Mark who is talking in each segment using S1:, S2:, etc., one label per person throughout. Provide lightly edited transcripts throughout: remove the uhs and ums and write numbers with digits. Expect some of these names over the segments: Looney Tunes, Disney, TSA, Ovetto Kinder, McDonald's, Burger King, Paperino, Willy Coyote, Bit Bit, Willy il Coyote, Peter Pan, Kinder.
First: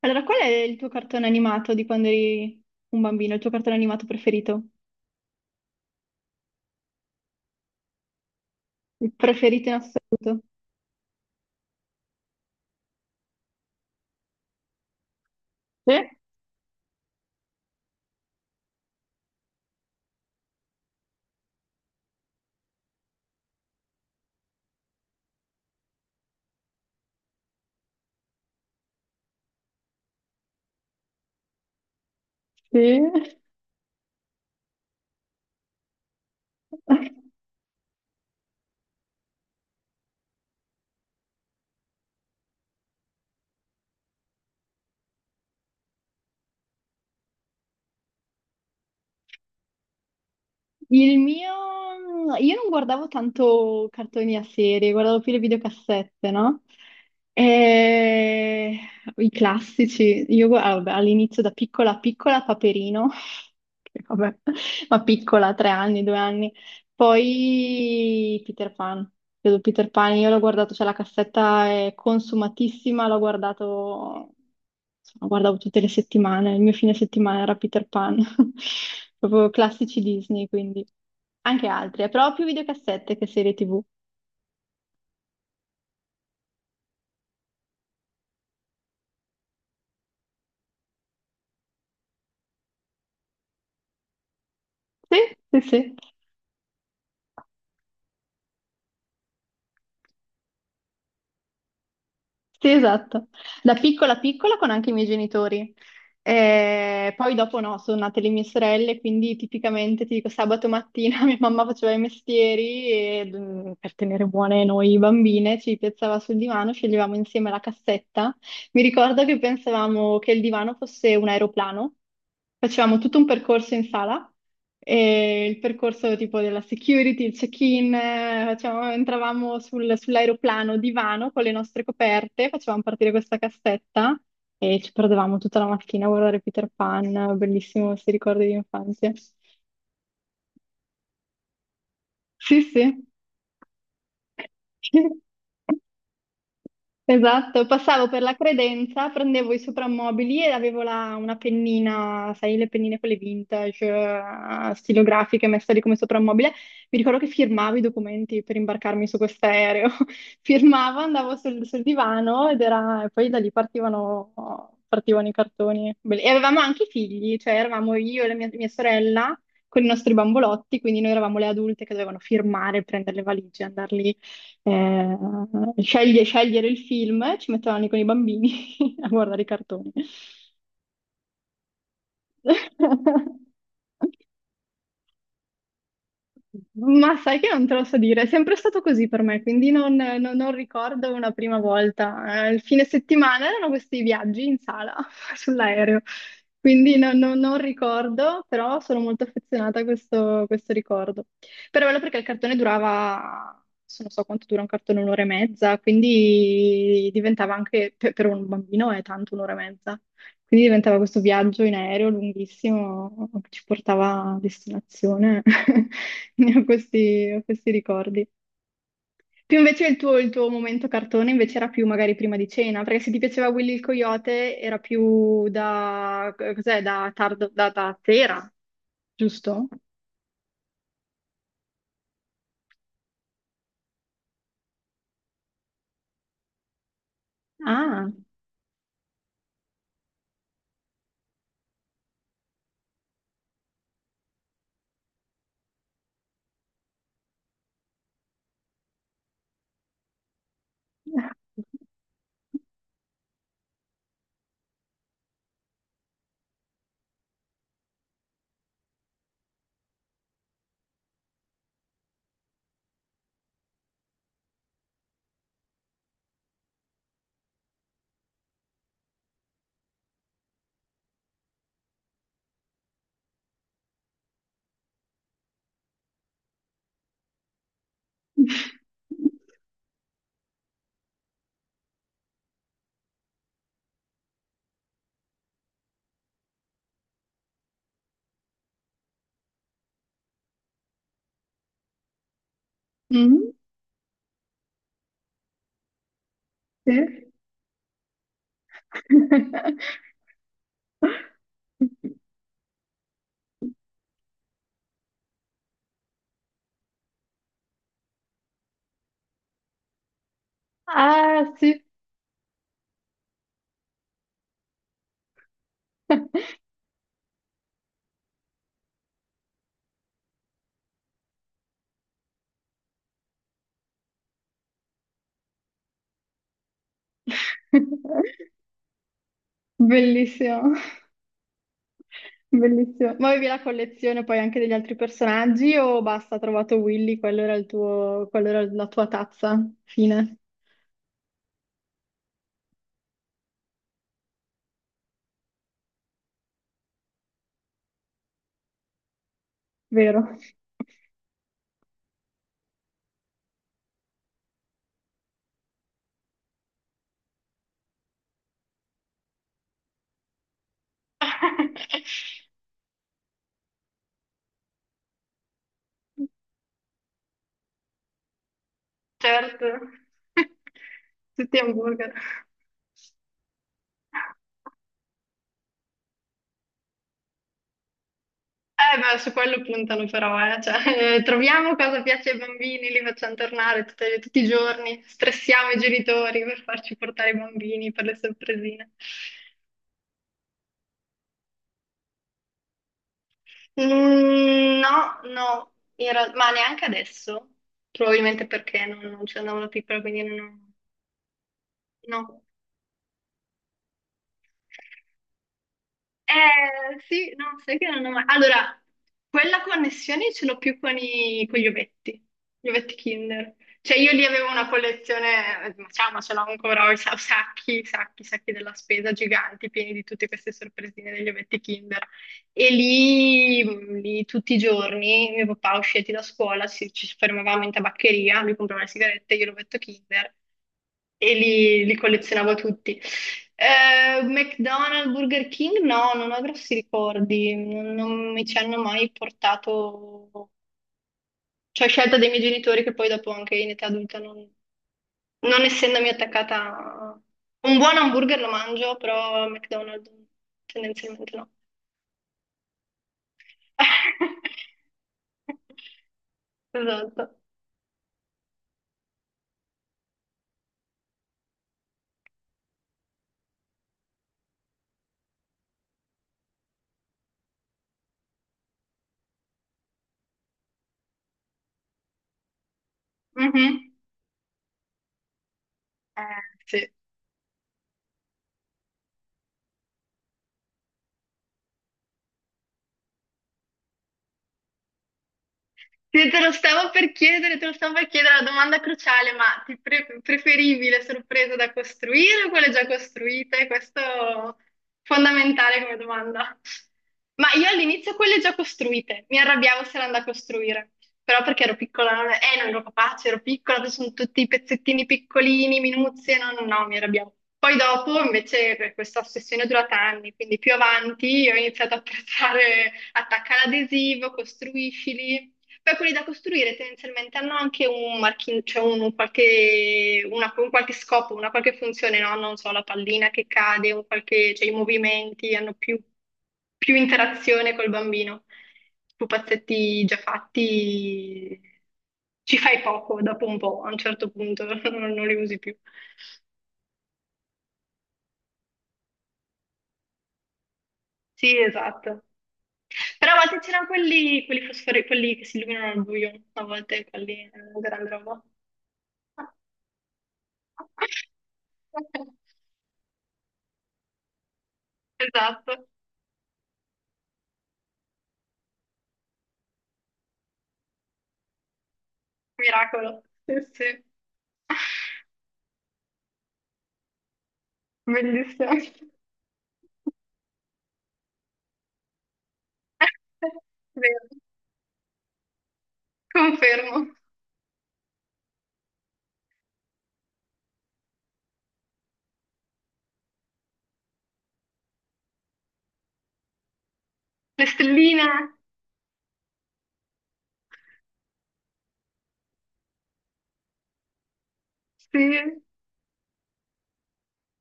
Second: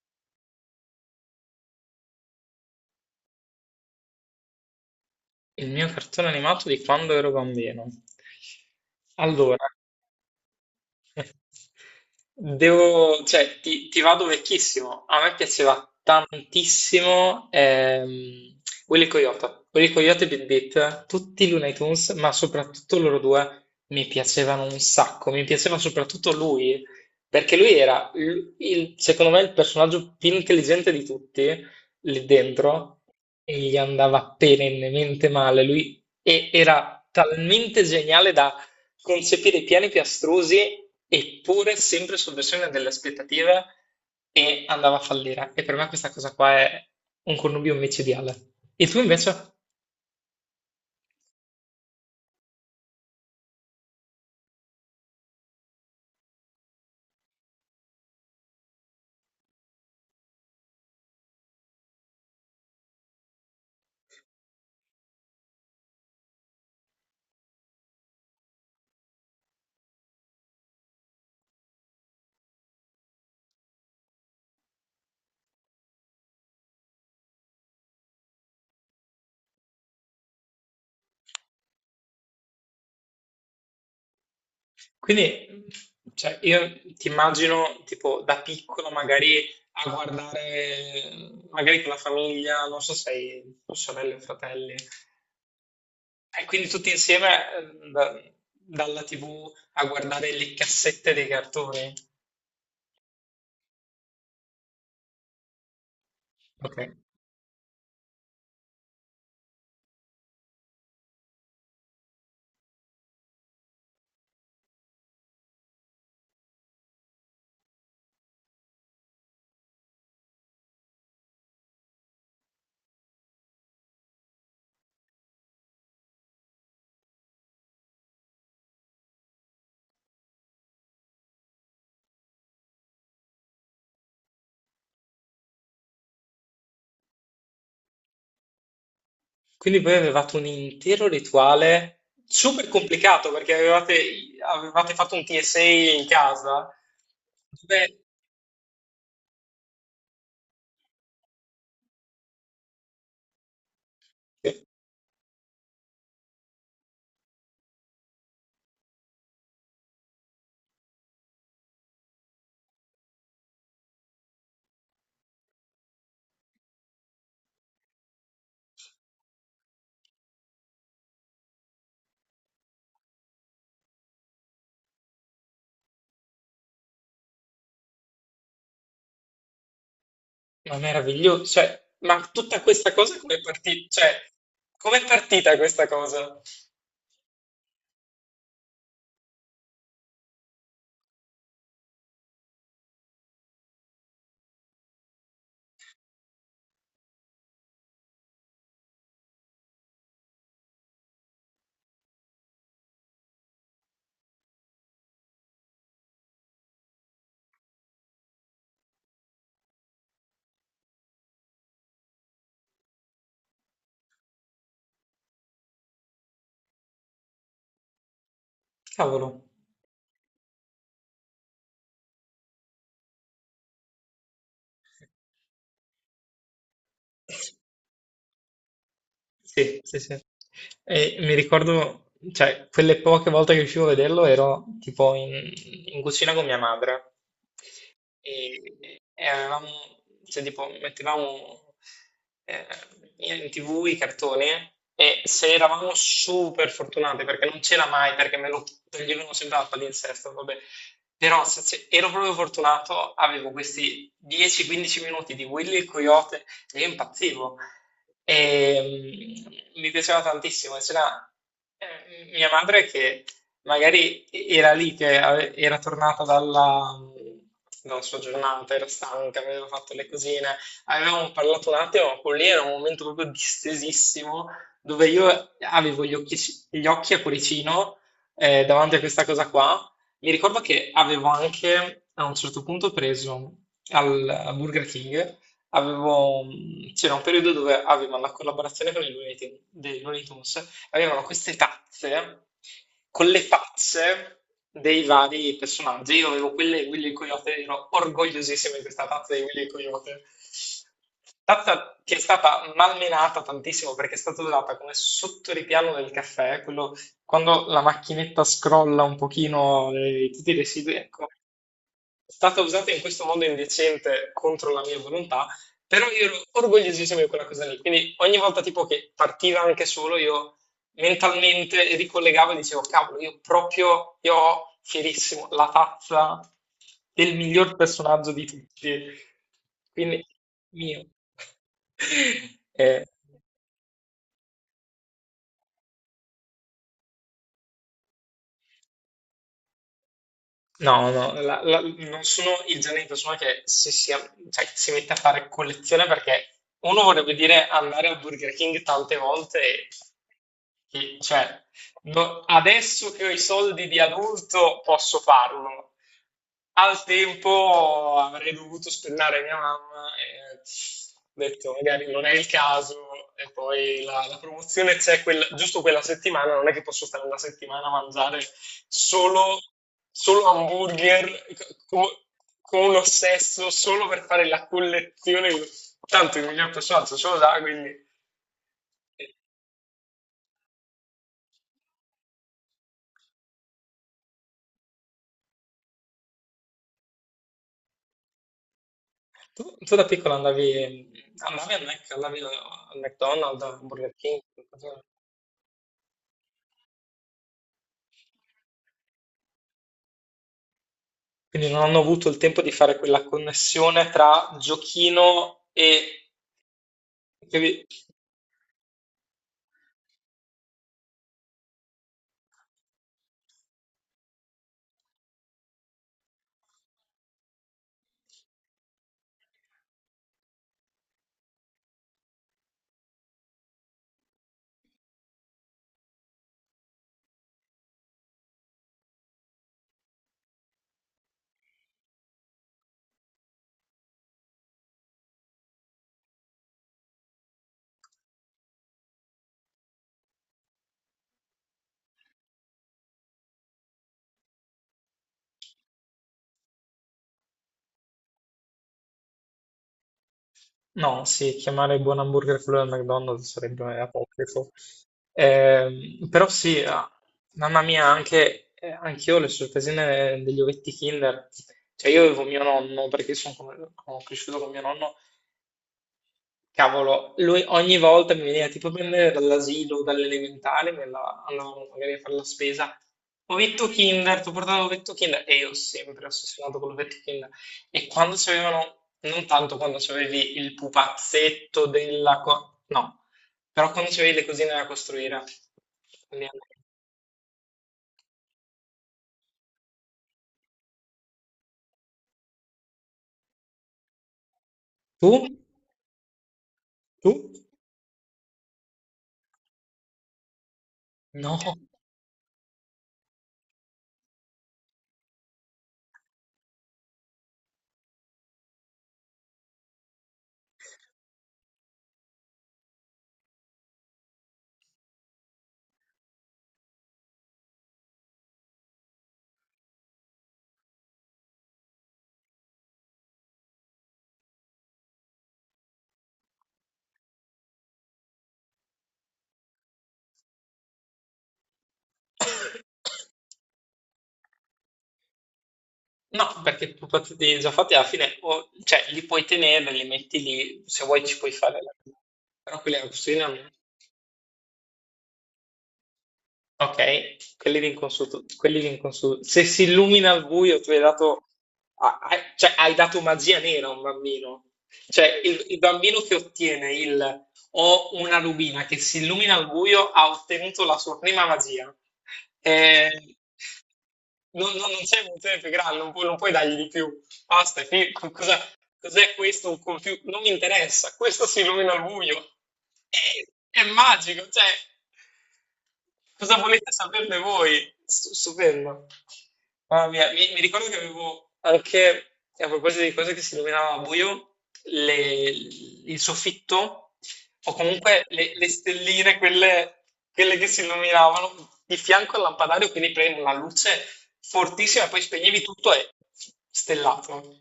S1: Allora, qual è il tuo cartone animato di quando eri un bambino? Il tuo cartone animato preferito?
S2: Il mio cartone animato di quando ero bambino.
S1: Il
S2: Allora,
S1: preferito in assoluto?
S2: devo, cioè, ti vado vecchissimo. A me piaceva
S1: Sì,
S2: tantissimo Willy Coyote. Willy Coyote e Bit Bit, tutti i Looney Tunes, ma soprattutto loro due mi piacevano un sacco. Mi piaceva soprattutto lui, perché lui era, secondo me, il personaggio più intelligente di tutti lì dentro,
S1: sì.
S2: e gli andava perennemente male. Lui era talmente geniale concepire piani piastrosi, eppure sempre sovversione delle aspettative, e andava a fallire. E per me questa cosa qua è un connubio micidiale. E tu invece?
S1: Il mio... Io non guardavo tanto cartoni a serie, guardavo più le videocassette, no? E... I classici. Ah, vabbè, all'inizio da piccola piccola Paperino, che vabbè, ma piccola, 3 anni, 2 anni. Poi Peter Pan. Credo Peter Pan, io l'ho guardato, cioè la cassetta è consumatissima, l'ho guardato insomma, guardavo tutte le settimane, il mio fine settimana era Peter Pan, proprio classici Disney, quindi anche altri, però più videocassette che serie TV.
S2: Quindi, cioè, io ti immagino tipo da piccolo magari a guardare, magari con la famiglia, non so se hai sorelle o fratelli, e
S1: Sì, sì, sì,
S2: quindi tutti insieme, eh, da- dalla TV a guardare le cassette dei cartoni.
S1: sì, esatto. Da piccola piccola con anche i miei genitori.
S2: Ok.
S1: Poi dopo no, sono nate le mie sorelle, quindi tipicamente ti dico sabato mattina mia mamma faceva i mestieri e per tenere buone noi bambine ci piazzava sul divano, sceglievamo insieme la cassetta. Mi ricordo che pensavamo che il divano fosse un aeroplano. Facevamo tutto un percorso in sala, e il percorso tipo della security, il check-in, entravamo sull'aeroplano divano con le nostre coperte, facevamo partire questa cassetta e ci perdevamo tutta la mattina a guardare Peter Pan, bellissimo questi ricordi di infanzia.
S2: Quindi voi avevate un intero rituale
S1: Sì,
S2: super
S1: sì.
S2: complicato perché avevate, avevate fatto un TSA in casa.
S1: Esatto,
S2: Dove...
S1: passavo per la credenza, prendevo i soprammobili e avevo una pennina, sai, le pennine quelle vintage, stilografiche messe lì come soprammobile. Mi ricordo che firmavo i documenti per imbarcarmi su quest'aereo. Firmavo, andavo sul divano ed era, e poi da lì partivano i cartoni. E avevamo anche i figli, cioè eravamo io e la mia sorella con i nostri bambolotti, quindi noi eravamo le adulte che dovevano firmare, prendere le valigie, andarli eh, scegliere il film, ci metteranno lì con i bambini a guardare i cartoni.
S2: Ma meraviglioso, cioè, ma tutta questa cosa come è partita? Cioè, com'è partita questa cosa?
S1: Ma sai che non te lo so dire, è sempre stato così per me, quindi non ricordo una prima volta. Il fine settimana erano questi viaggi in sala sull'aereo, quindi non ricordo, però sono molto affezionata a questo ricordo. Però è bello perché il cartone durava, se non so quanto dura un cartone, un'ora e mezza, quindi diventava anche, per un bambino è tanto un'ora e mezza, quindi diventava questo viaggio in aereo lunghissimo che ci portava a destinazione. Ho questi ricordi.
S2: Cavolo,
S1: Più invece il tuo momento cartone invece era più magari prima di cena, perché se ti piaceva Willy il Coyote era più da, cos'è, da tardo, da sera, giusto?
S2: sì, sì, sì. E mi ricordo, cioè, quelle poche volte che riuscivo a vederlo ero tipo in, cucina con mia madre.
S1: Ah.
S2: E avevamo, cioè, tipo, mettevamo eh, in TV i cartoni, e se eravamo super fortunati, perché non c'era mai, perché me lo toglievano sempre al palinsesto, vabbè. Però se ero proprio fortunato, avevo questi 10-15 minuti di Willy il Coyote e io impazzivo. E mi piaceva tantissimo. E c'era, mia madre che... Magari era lì che era tornata dalla sua giornata, era stanca, aveva fatto le cosine. Avevamo parlato un attimo, ma quello lì era un momento proprio distesissimo, dove io avevo gli occhi a cuoricino, davanti a questa cosa qua. Mi ricordo che avevo anche, a un certo punto, preso al Burger King, avevo- c'era un periodo dove avevo la collaborazione con i Looney Tunes, avevano queste tazze con le
S1: Mm,
S2: facce dei vari personaggi. Io avevo quelle di Willy il
S1: sì.
S2: Coyote, ero orgogliosissimo di questa tazza di Willy il Coyote. Tazza che è stata malmenata tantissimo perché è stata usata come sottoripiano del caffè, quello quando la macchinetta scrolla un pochino, tutti i residui, ecco,
S1: Ah, sì.
S2: è stata usata in questo modo indecente contro la mia volontà, però io ero orgogliosissimo di quella cosa lì. Quindi ogni volta tipo che partiva anche solo, io mentalmente ricollegavo e dicevo, cavolo, io proprio, io ho fierissimo la tazza del miglior personaggio di tutti. Quindi,
S1: Bellissimo,
S2: mio. Eh,
S1: bellissimo. Ma avevi la collezione poi anche degli altri personaggi o basta, ha trovato Willy, quello era il tuo, quello era la tua tazza, fine,
S2: no, no, non sono il genere di persona che cioè, che si mette a fare collezione, perché uno vorrebbe dire andare al Burger King tante volte
S1: vero?
S2: cioè, adesso che ho i soldi di adulto posso farlo. Al tempo avrei dovuto spennare mia mamma e ho detto magari non è il caso, e poi la, promozione c'è giusto quella settimana, non è che posso stare una settimana a mangiare solo,
S1: Certo,
S2: solo hamburger
S1: tutti hamburger.
S2: co- con un ossesso solo per fare la collezione, tanto il miglior personaggio ce lo dà, quindi...
S1: Ma su quello puntano però, eh. Cioè, troviamo cosa piace ai bambini, li facciamo tornare tutti i giorni, stressiamo i genitori per farci portare i bambini per le sorpresine.
S2: Tu da piccola andavi al Mac, andavi al McDonald's, al Burger King?
S1: Mm,
S2: Qualcosa?
S1: no, no, ma neanche adesso, probabilmente perché non ci andavo da piccola, quindi
S2: Quindi non hanno avuto il
S1: no.
S2: tempo di fare quella connessione tra giochino e...
S1: Sì, no, sai
S2: che-
S1: che non ho mai... Allora, quella connessione ce l'ho più con gli ovetti Kinder. Cioè io lì avevo una collezione, ma ciao, ma ce l'ho ancora, ho i sacchi, sacchi, sacchi della spesa giganti, pieni di tutte queste sorpresine degli ovetti Kinder. E lì, lì tutti i giorni, mio papà usciti da scuola, ci fermavamo in tabaccheria, lui comprava le sigarette, io l'ovetto Kinder e li collezionavo tutti. McDonald's, Burger King, no, non ho grossi ricordi, non mi ci hanno mai portato, cioè scelta dei miei genitori che poi dopo anche in età adulta non essendomi attaccata a... Un buon hamburger lo mangio, però McDonald's
S2: No,
S1: tendenzialmente no.
S2: sì, chiamare buon hamburger quello del McDonald's sarebbe apocrifo. Però sì, ah,
S1: Esatto.
S2: mamma mia, anche anch'io ho le sorpresine degli ovetti Kinder. Cioè io avevo mio nonno, perché sono, sono cresciuto con mio nonno. Cavolo, lui ogni volta mi veniva tipo a prendere dall'asilo, dall'elementare, andavamo magari a fare la spesa. Ovetto
S1: Mhm.
S2: Kinder, ti portavo Ovetto Kinder e io
S1: Eh,
S2: sempre ossessionato con
S1: sì.
S2: l'Ovetto Kinder. E quando c'avevano, non tanto quando c'avevi il pupazzetto della... no, però quando c'avevi le cosine da costruire.
S1: Sì,
S2: le-
S1: te lo stavo per chiedere la domanda cruciale, ma preferivi le sorprese da costruire o quelle già costruite? Questo è
S2: Tu?
S1: fondamentale come domanda. Ma
S2: Tu?
S1: io all'inizio quelle già costruite, mi arrabbiavo se erano da costruire, però
S2: No.
S1: perché ero piccola, non ero capace, ero piccola, sono tutti i pezzettini piccolini, minuzie, no, no, no, mi arrabbiavo. Poi dopo invece questa ossessione è durata anni, quindi più avanti ho iniziato a apprezzare attacca l'adesivo, costruiscili. Beh, quelli da costruire tendenzialmente hanno anche cioè un qualche scopo, una qualche funzione, no? Non so, la pallina che cade, cioè, i movimenti hanno più interazione col bambino. Pupazzetti già fatti ci fai poco dopo un po', a un certo punto non li usi più.
S2: No, perché propositi già fatti alla fine, cioè li puoi tenere, li metti lì, se vuoi ci puoi
S1: Sì,
S2: fare la...
S1: esatto.
S2: però quelli alla
S1: Però a
S2: cucina no.
S1: volte c'erano quelli che si illuminano al buio, a volte quelli
S2: Ok, quelli
S1: erano
S2: di
S1: grande roba.
S2: inconsulto, quelli di inconsulto. Se si illumina al buio, tu hai dato, cioè, hai dato magia nera a un bambino. Cioè, il
S1: Esatto,
S2: bambino che ottiene il o una rubina che si illumina al buio ha ottenuto la sua prima magia.
S1: miracolo.
S2: Eh,
S1: Sì, sì,
S2: non sei evoluzione più grande, non puoi, non puoi dargli di più. Basta, è
S1: bellissimo.
S2: cos'è questo? Un computer? Non mi interessa, questo si illumina al buio. È, è
S1: Vero,
S2: magico, cioè. Cosa volete
S1: confermo.
S2: saperne voi? Stupendo. Mamma mia, mi ricordo che avevo anche, a proposito di cose che si illuminava a buio, le- il soffitto,
S1: Le
S2: o comunque
S1: stelline,
S2: le stelline, quelle, quelle che si illuminavano di fianco al lampadario, quindi prendevi una luce fortissima e poi
S1: sì,
S2: spegnevi tutto e stellato.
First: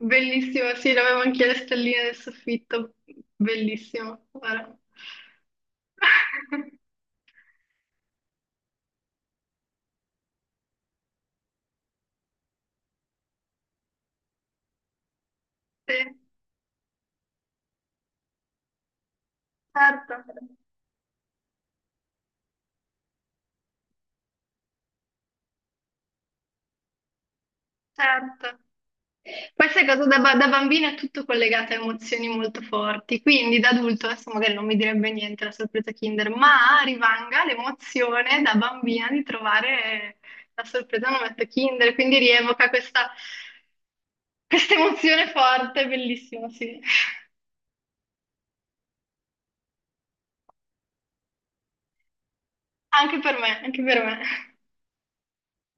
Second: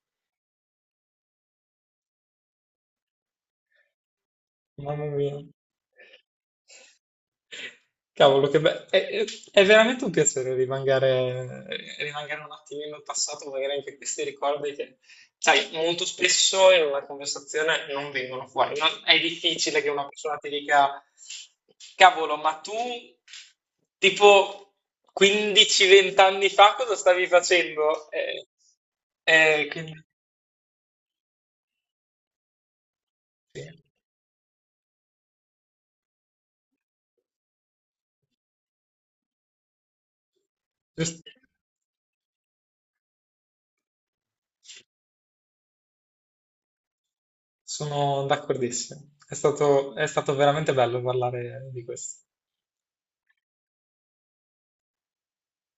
S1: bellissimo, sì, avevo anche le stelline del soffitto, bellissimo. Guarda.
S2: Mamma mia. Cavolo, che bello. È veramente un piacere rimangare, rimangere un attimino al passato, magari anche questi ricordi che, sai,
S1: Sì,
S2: molto spesso in una conversazione non vengono fuori. È difficile che una
S1: certo,
S2: persona ti dica, cavolo, ma tu, tipo 15-20 anni fa, cosa stavi facendo?
S1: certo. Questa
S2: Quindi,
S1: cosa da bambina è tutto collegato a emozioni molto forti, quindi
S2: sì,
S1: da adulto adesso magari non mi direbbe niente la sorpresa Kinder, ma rimanga l'emozione da bambina di trovare la sorpresa un
S2: giusto.
S1: ometto Kinder, quindi rievoca questa emozione forte, bellissimo, sì.
S2: Sono d'accordissimo. È stato veramente bello parlare di questo.
S1: Anche per me, anche per me.